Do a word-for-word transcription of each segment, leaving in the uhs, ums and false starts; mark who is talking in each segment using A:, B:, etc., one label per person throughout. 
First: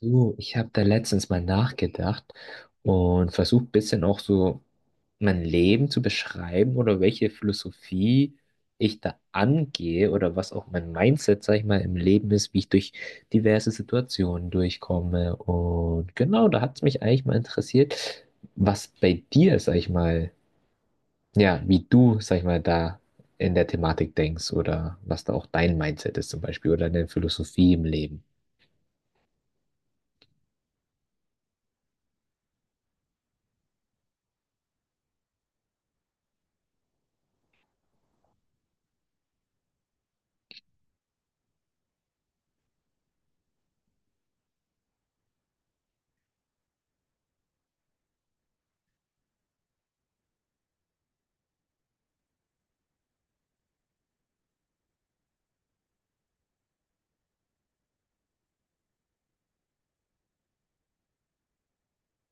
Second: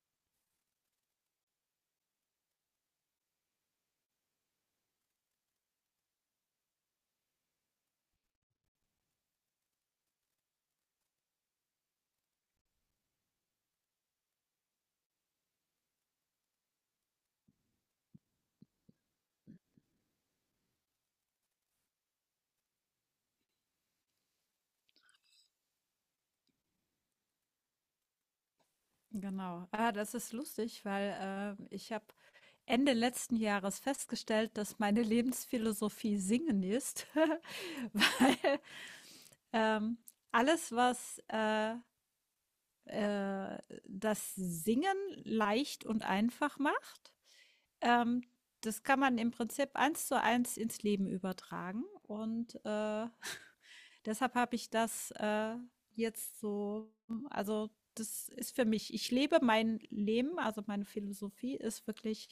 A: Du, ich habe da letztens mal nachgedacht und versucht ein bisschen auch so mein Leben zu beschreiben oder welche Philosophie ich da angehe oder was auch mein Mindset, sag ich mal, im Leben ist, wie ich durch diverse Situationen durchkomme. Und genau, da hat es mich eigentlich mal interessiert, was bei dir, sag ich mal, ja, wie du, sag ich mal, da in der Thematik denkst oder was da auch dein Mindset ist zum Beispiel oder deine Philosophie im Leben.
B: Genau. Ah, das ist lustig, weil ähm, ich habe Ende letzten Jahres festgestellt, dass meine Lebensphilosophie Singen ist, weil ähm, alles, was äh, äh, das Singen leicht und einfach macht, ähm, das kann man im Prinzip eins zu eins ins Leben übertragen. Und, äh, deshalb habe ich das, äh, jetzt so. Also, das ist für mich, ich lebe mein Leben, also, meine Philosophie ist wirklich,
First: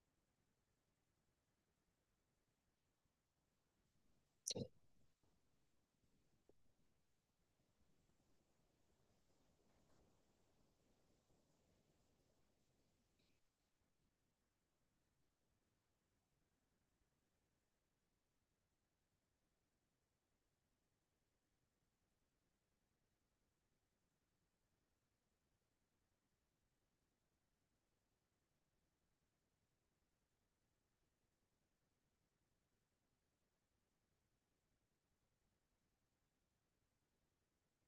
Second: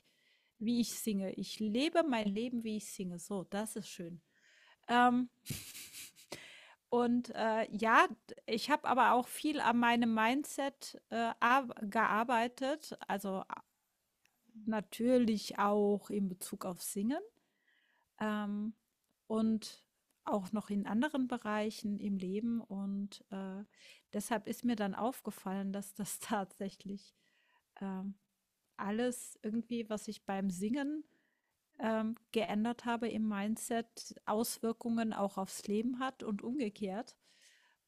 B: wie ich singe. Ich lebe mein Leben, wie ich singe. So, das ist schön. Ähm, und, äh, ja, d ich habe aber auch viel an meinem Mindset, äh, arb gearbeitet, also, a natürlich auch in Bezug auf Singen, ähm, und auch noch in anderen Bereichen im Leben. Und äh, deshalb ist mir dann aufgefallen, dass das tatsächlich ähm, alles irgendwie, was ich beim Singen ähm, geändert habe im Mindset, Auswirkungen auch aufs Leben hat und umgekehrt.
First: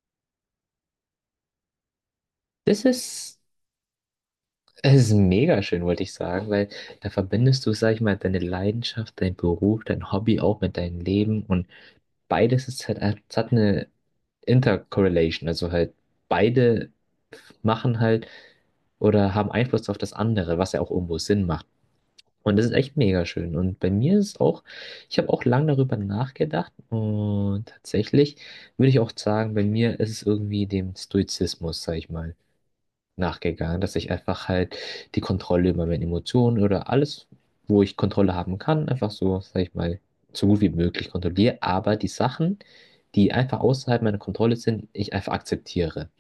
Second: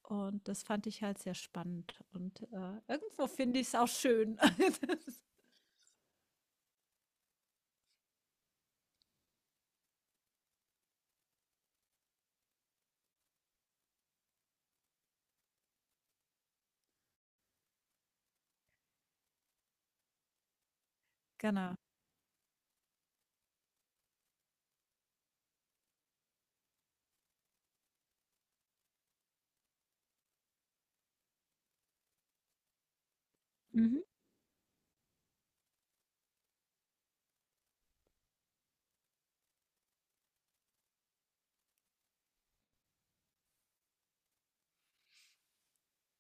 B: Und das fand ich halt sehr spannend. Und äh,
A: Das
B: irgendwo
A: ist
B: finde ich es auch schön.
A: Es ist mega schön, wollte ich sagen, weil da verbindest du, sag ich mal, deine Leidenschaft, dein Beruf, dein Hobby auch mit deinem Leben und beides ist halt, es hat eine Intercorrelation, also halt beide machen halt oder haben Einfluss auf das andere, was ja auch irgendwo Sinn macht.
B: Genau.
A: Und das ist echt mega schön. Und bei mir ist es auch, ich habe auch lange darüber nachgedacht und tatsächlich würde ich auch sagen, bei mir ist es irgendwie dem Stoizismus, sag ich mal, nachgegangen, dass
B: Mhm.
A: ich einfach halt die Kontrolle über meine Emotionen oder alles, wo ich Kontrolle haben kann, einfach so, sag ich mal, so gut wie möglich kontrolliere, aber die Sachen, die einfach außerhalb meiner Kontrolle sind, ich einfach akzeptiere.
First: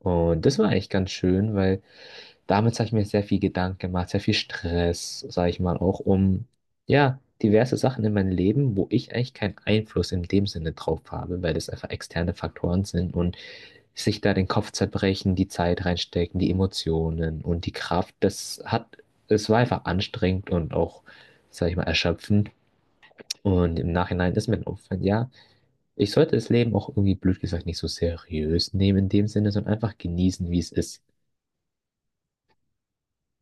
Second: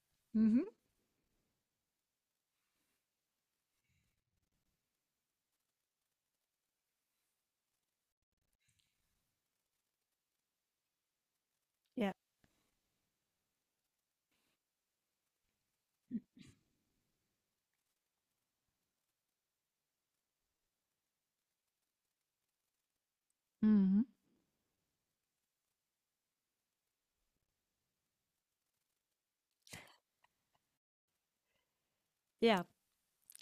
A: Und das war
B: Mhm.
A: eigentlich ganz schön, weil damit habe ich mir sehr viel Gedanken gemacht, sehr viel Stress, sage ich mal, auch um, ja, diverse Sachen in meinem Leben, wo ich eigentlich keinen Einfluss in dem Sinne drauf habe, weil das einfach
B: Ja.
A: externe Faktoren sind und sich da den Kopf zerbrechen, die Zeit reinstecken, die Emotionen und die Kraft, das hat, es war einfach anstrengend und auch, sag ich mal, erschöpfend. Und im
B: Mhm.
A: Nachhinein ist mir dann aufgefallen, ja, ich sollte das Leben auch irgendwie, blöd gesagt, nicht so seriös nehmen in dem Sinne, sondern einfach genießen, wie es ist.
B: Ja.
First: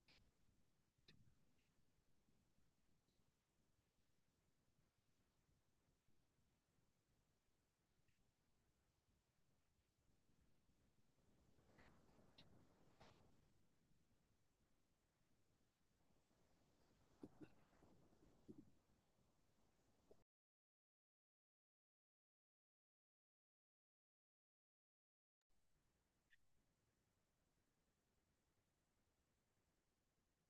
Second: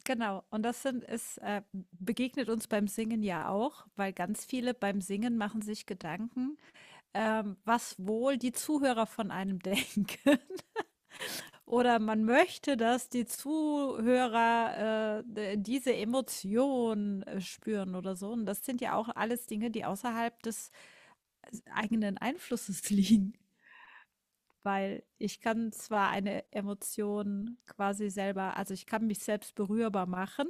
B: Genau, und das sind es äh, begegnet uns beim Singen ja auch, weil ganz viele beim Singen machen sich Gedanken, ähm, was wohl die Zuhörer von einem denken. Oder man möchte, dass die Zuhörer äh, d- diese Emotion äh, spüren oder so. Und das sind ja auch alles Dinge, die außerhalb des eigenen Einflusses liegen. Weil ich kann zwar eine Emotion quasi selber, also ich kann mich selbst berührbar machen.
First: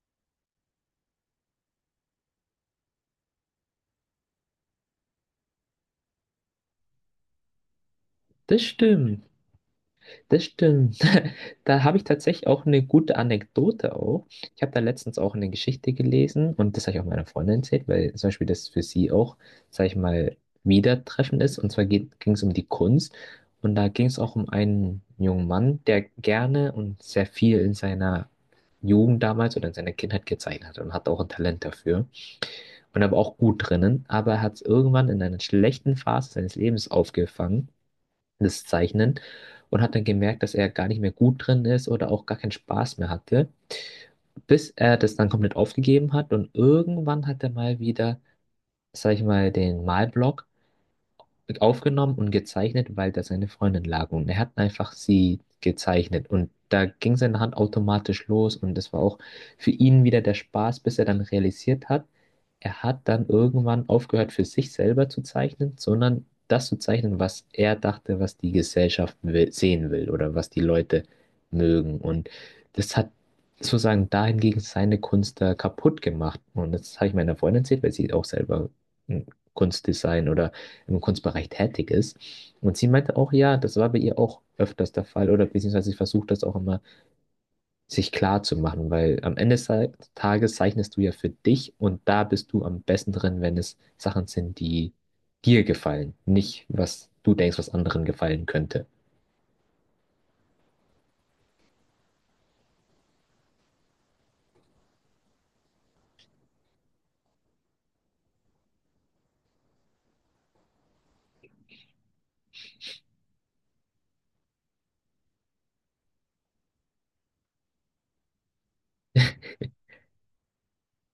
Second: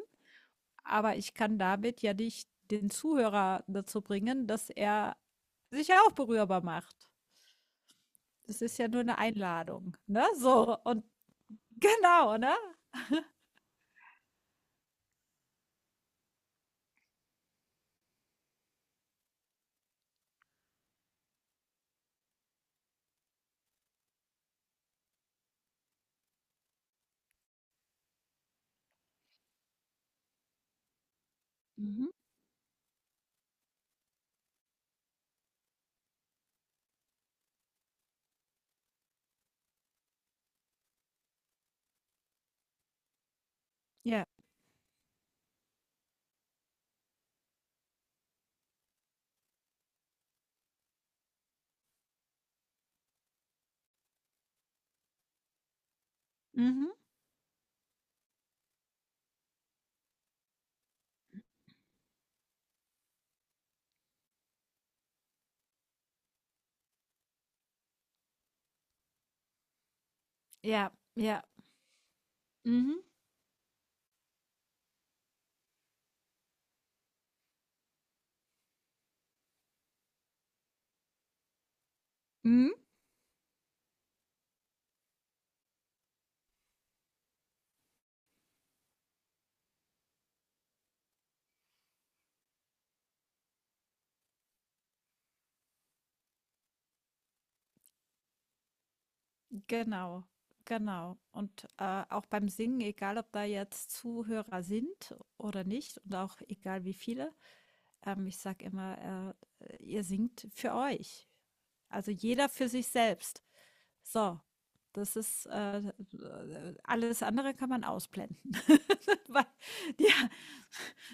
B: Aber ich kann damit ja nicht den Zuhörer dazu bringen, dass er sich ja auch berührbar macht. Das
A: Das
B: ist ja nur eine
A: stimmt.
B: Einladung, ne?
A: Das
B: So
A: stimmt.
B: und
A: Da habe ich
B: genau,
A: tatsächlich
B: ne?
A: auch eine gute Anekdote auch. Ich habe da letztens auch eine Geschichte gelesen und das habe ich auch meiner Freundin erzählt, weil zum Beispiel das für sie auch, sage ich mal, wieder treffen ist. Und zwar ging es um die Kunst und da ging es auch um einen jungen Mann, der gerne und sehr viel in seiner Jugend damals oder in seiner Kindheit gezeichnet hat und hat auch ein Talent dafür
B: Mhm.
A: und er war auch gut drinnen, aber er hat es irgendwann in einer schlechten Phase seines Lebens aufgefangen, das Zeichnen, und hat dann gemerkt, dass er gar nicht mehr gut drin ist oder auch gar keinen Spaß mehr hatte,
B: Ja.
A: bis er das dann komplett aufgegeben hat und irgendwann hat er mal wieder, sag ich mal, den Malblock mit aufgenommen und gezeichnet, weil da seine Freundin lag. Und er hat einfach sie gezeichnet. Und da
B: Mhm.
A: ging seine Hand automatisch los. Und das war auch für ihn wieder der Spaß, bis er dann realisiert hat, er hat dann irgendwann aufgehört, für sich selber zu zeichnen, sondern das zu zeichnen, was er dachte, was die Gesellschaft will, sehen will oder was die
B: Ja,
A: Leute
B: ja.
A: mögen. Und das
B: Mhm.
A: hat sozusagen dahingegen seine Kunst da kaputt gemacht. Und das habe ich meiner Freundin erzählt, weil sie auch selber ein Kunstdesign oder im Kunstbereich tätig ist.
B: Mhm.
A: Und sie meinte auch, ja, das war bei ihr auch öfters der Fall oder beziehungsweise sie versucht das auch immer sich klar zu machen, weil am Ende des Tages zeichnest du ja für dich und da bist du am besten drin, wenn es Sachen sind, die dir gefallen, nicht was du denkst, was anderen gefallen könnte.
B: Genau, genau. Und, äh, auch beim Singen, egal ob da jetzt Zuhörer sind oder nicht und auch egal wie viele, ähm, ich sage immer, äh, ihr singt für euch. Also jeder für sich selbst. So, das ist äh, alles andere kann man ausblenden. Weil, ja,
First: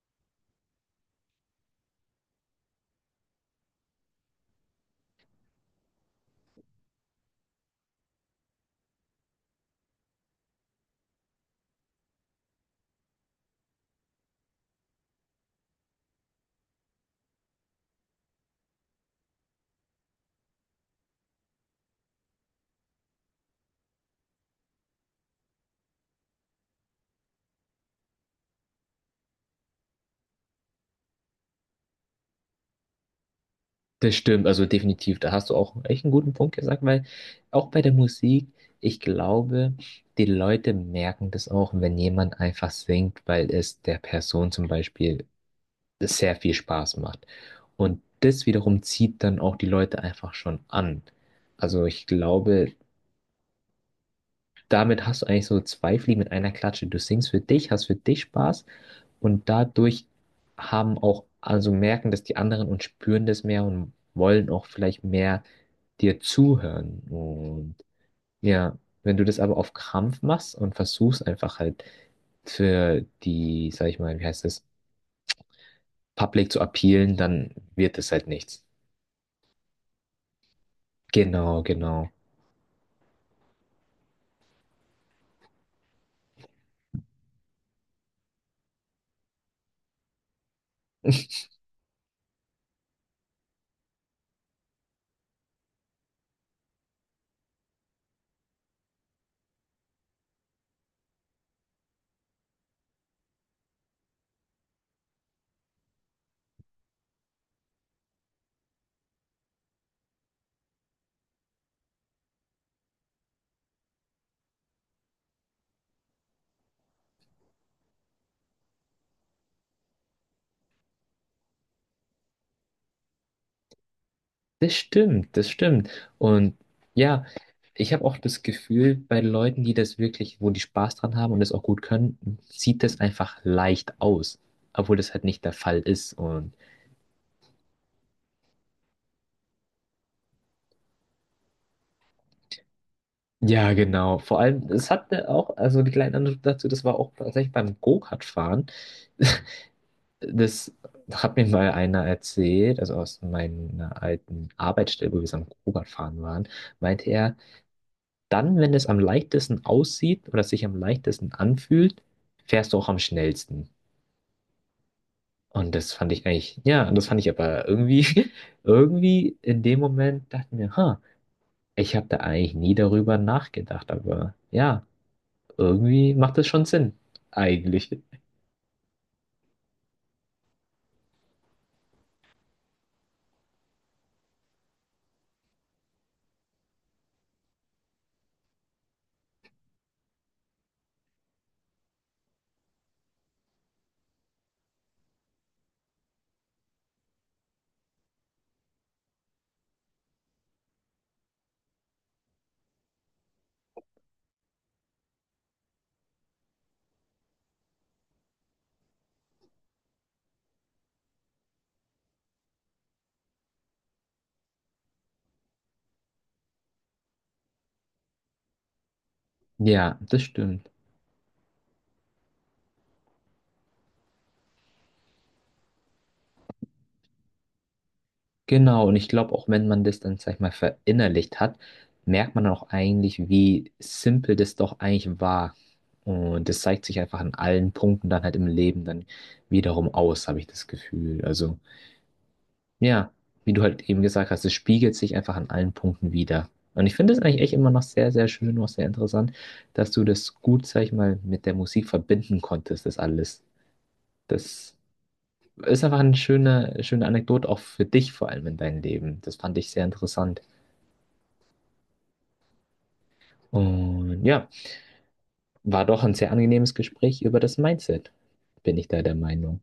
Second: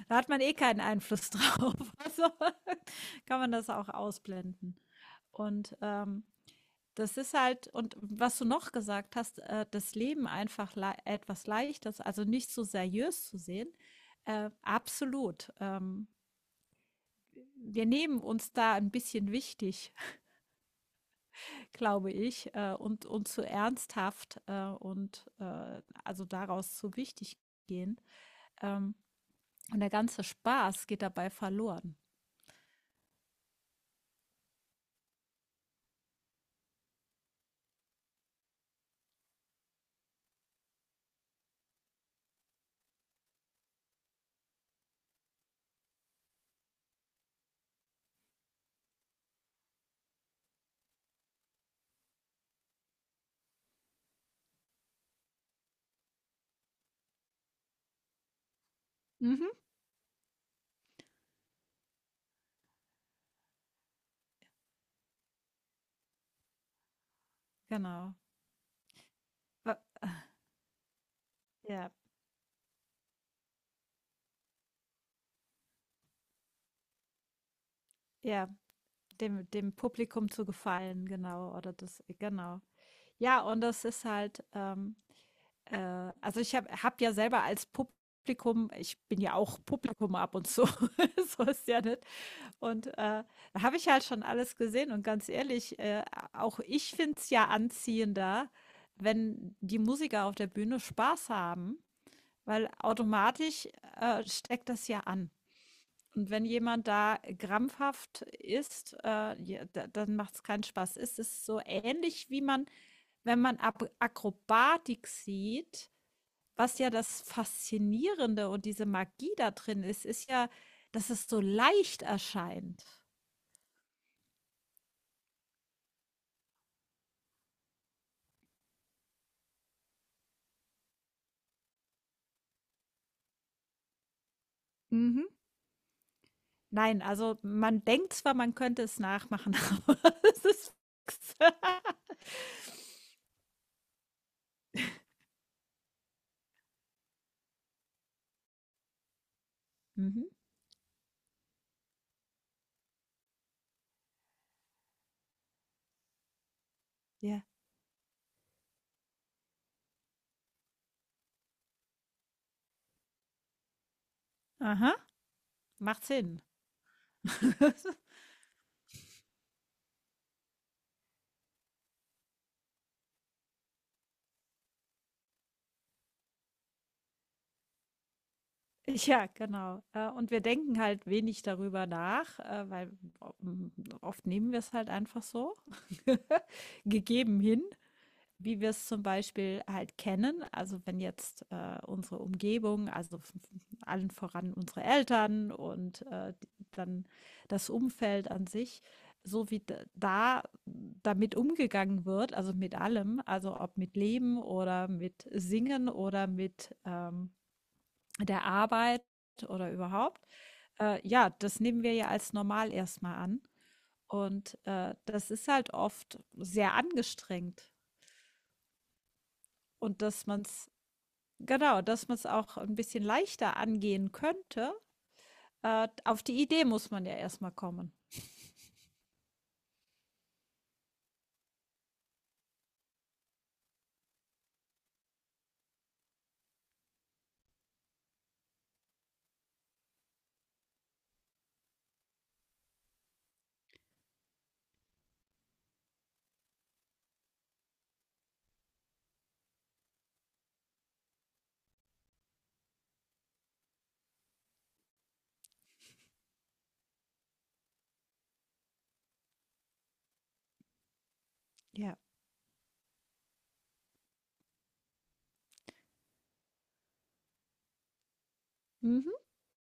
B: da hat man eh keinen Einfluss drauf. Also kann man das auch ausblenden. Und ähm, das ist halt, und was du noch gesagt hast, äh, das Leben einfach le etwas Leichtes, also nicht so seriös zu sehen. Äh, absolut. Ähm, wir nehmen uns da ein bisschen wichtig, glaube ich, äh, und und zu ernsthaft, äh, und, äh, also daraus zu wichtig gehen. Ähm, und der ganze Spaß geht dabei verloren.
A: Das stimmt, also definitiv, da hast du auch echt einen guten Punkt gesagt, weil auch bei der Musik, ich glaube, die Leute merken das auch, wenn jemand einfach singt, weil es der Person zum Beispiel sehr viel Spaß macht. Und das wiederum zieht dann auch die Leute einfach schon an. Also ich glaube, damit hast du eigentlich so zwei Fliegen mit einer Klatsche. Du singst für dich, hast für dich Spaß und
B: Mhm.
A: dadurch haben auch, also merken das die anderen und spüren das mehr und wollen auch vielleicht mehr dir zuhören. Und
B: Genau.
A: ja, wenn du das aber auf Krampf machst und versuchst einfach halt
B: ja,
A: für die, sag ich mal, wie heißt das, Public zu appealen, dann wird es halt
B: ja,
A: nichts.
B: dem dem Publikum zu gefallen, genau,
A: Genau,
B: oder das,
A: genau.
B: genau. Ja, und das ist halt, ähm, äh also ich habe habe ja selber als Publikum ich bin ja auch Publikum ab und zu, so ist ja nicht. Und äh, da habe ich halt schon alles gesehen und ganz ehrlich, äh, auch ich finde es ja anziehender, wenn die Musiker auf der Bühne Spaß haben, weil automatisch äh, steckt das ja an. Und wenn jemand da krampfhaft ist, äh, ja, da, dann macht es keinen Spaß. Es ist so ähnlich wie man, wenn man Ab Akrobatik sieht, was ja das Faszinierende und diese Magie da drin ist, ist ja, dass es so leicht erscheint.
A: Das stimmt, das stimmt. Und ja, ich habe auch das Gefühl, bei Leuten, die das wirklich, wo die Spaß dran haben und das auch gut können, sieht das einfach leicht aus, obwohl das halt
B: Mhm.
A: nicht der Fall ist. Und
B: Nein, also man denkt zwar, man könnte es nachmachen, aber es ist nix.
A: ja, genau. Vor allem, es hatte auch, also die kleine Anekdote dazu, das war auch tatsächlich beim Go-Kart-Fahren.
B: Mhm.
A: Das hat mir mal einer erzählt, also aus meiner alten Arbeitsstelle, wo wir so am Go-Kart fahren waren, meinte er,
B: Ja.
A: dann, wenn es am leichtesten aussieht oder sich am leichtesten anfühlt, fährst du auch am schnellsten.
B: Aha.
A: Und das
B: Macht
A: fand ich
B: Sinn.
A: eigentlich, ja, und das fand ich aber irgendwie, irgendwie in dem Moment dachte ich mir, ha, ich habe da eigentlich nie darüber nachgedacht, aber ja, irgendwie macht das schon Sinn. Eigentlich.
B: Ja, genau. Äh, und wir denken halt wenig darüber nach, äh, weil o hm, oft nehmen wir es halt einfach so gegeben hin, wie wir es zum Beispiel halt kennen. Also wenn jetzt äh, unsere Umgebung, also f- allen voran unsere Eltern und äh, die- dann das Umfeld an sich, so wie d- da damit umgegangen wird, also mit allem, also ob mit Leben oder mit Singen oder mit ähm, der Arbeit oder überhaupt, äh, ja, das nehmen wir ja als normal erstmal an. Und äh, das ist halt oft sehr angestrengt.
A: Ja,
B: Und
A: das
B: dass man
A: stimmt.
B: es Genau, dass man es auch ein bisschen leichter angehen könnte. Äh, auf die Idee muss man ja erstmal kommen.
A: Genau, und ich glaube, auch wenn man das dann, sag ich mal, verinnerlicht hat, merkt man dann auch eigentlich, wie simpel das doch eigentlich war. Und das zeigt sich einfach an allen Punkten dann halt im Leben dann wiederum aus, habe ich das Gefühl. Also, ja, wie du halt eben gesagt hast, es spiegelt sich einfach an allen Punkten wieder. Und ich finde es eigentlich echt immer noch sehr, sehr schön, noch sehr interessant, dass du das gut, sag ich mal, mit der Musik verbinden konntest, das alles. Das ist einfach eine schöne, schöne Anekdote, auch für dich vor allem in deinem Leben. Das fand ich sehr interessant.
B: Ja.
A: Und ja, war doch ein sehr angenehmes Gespräch über das Mindset, bin ich da der
B: Mhm.
A: Meinung.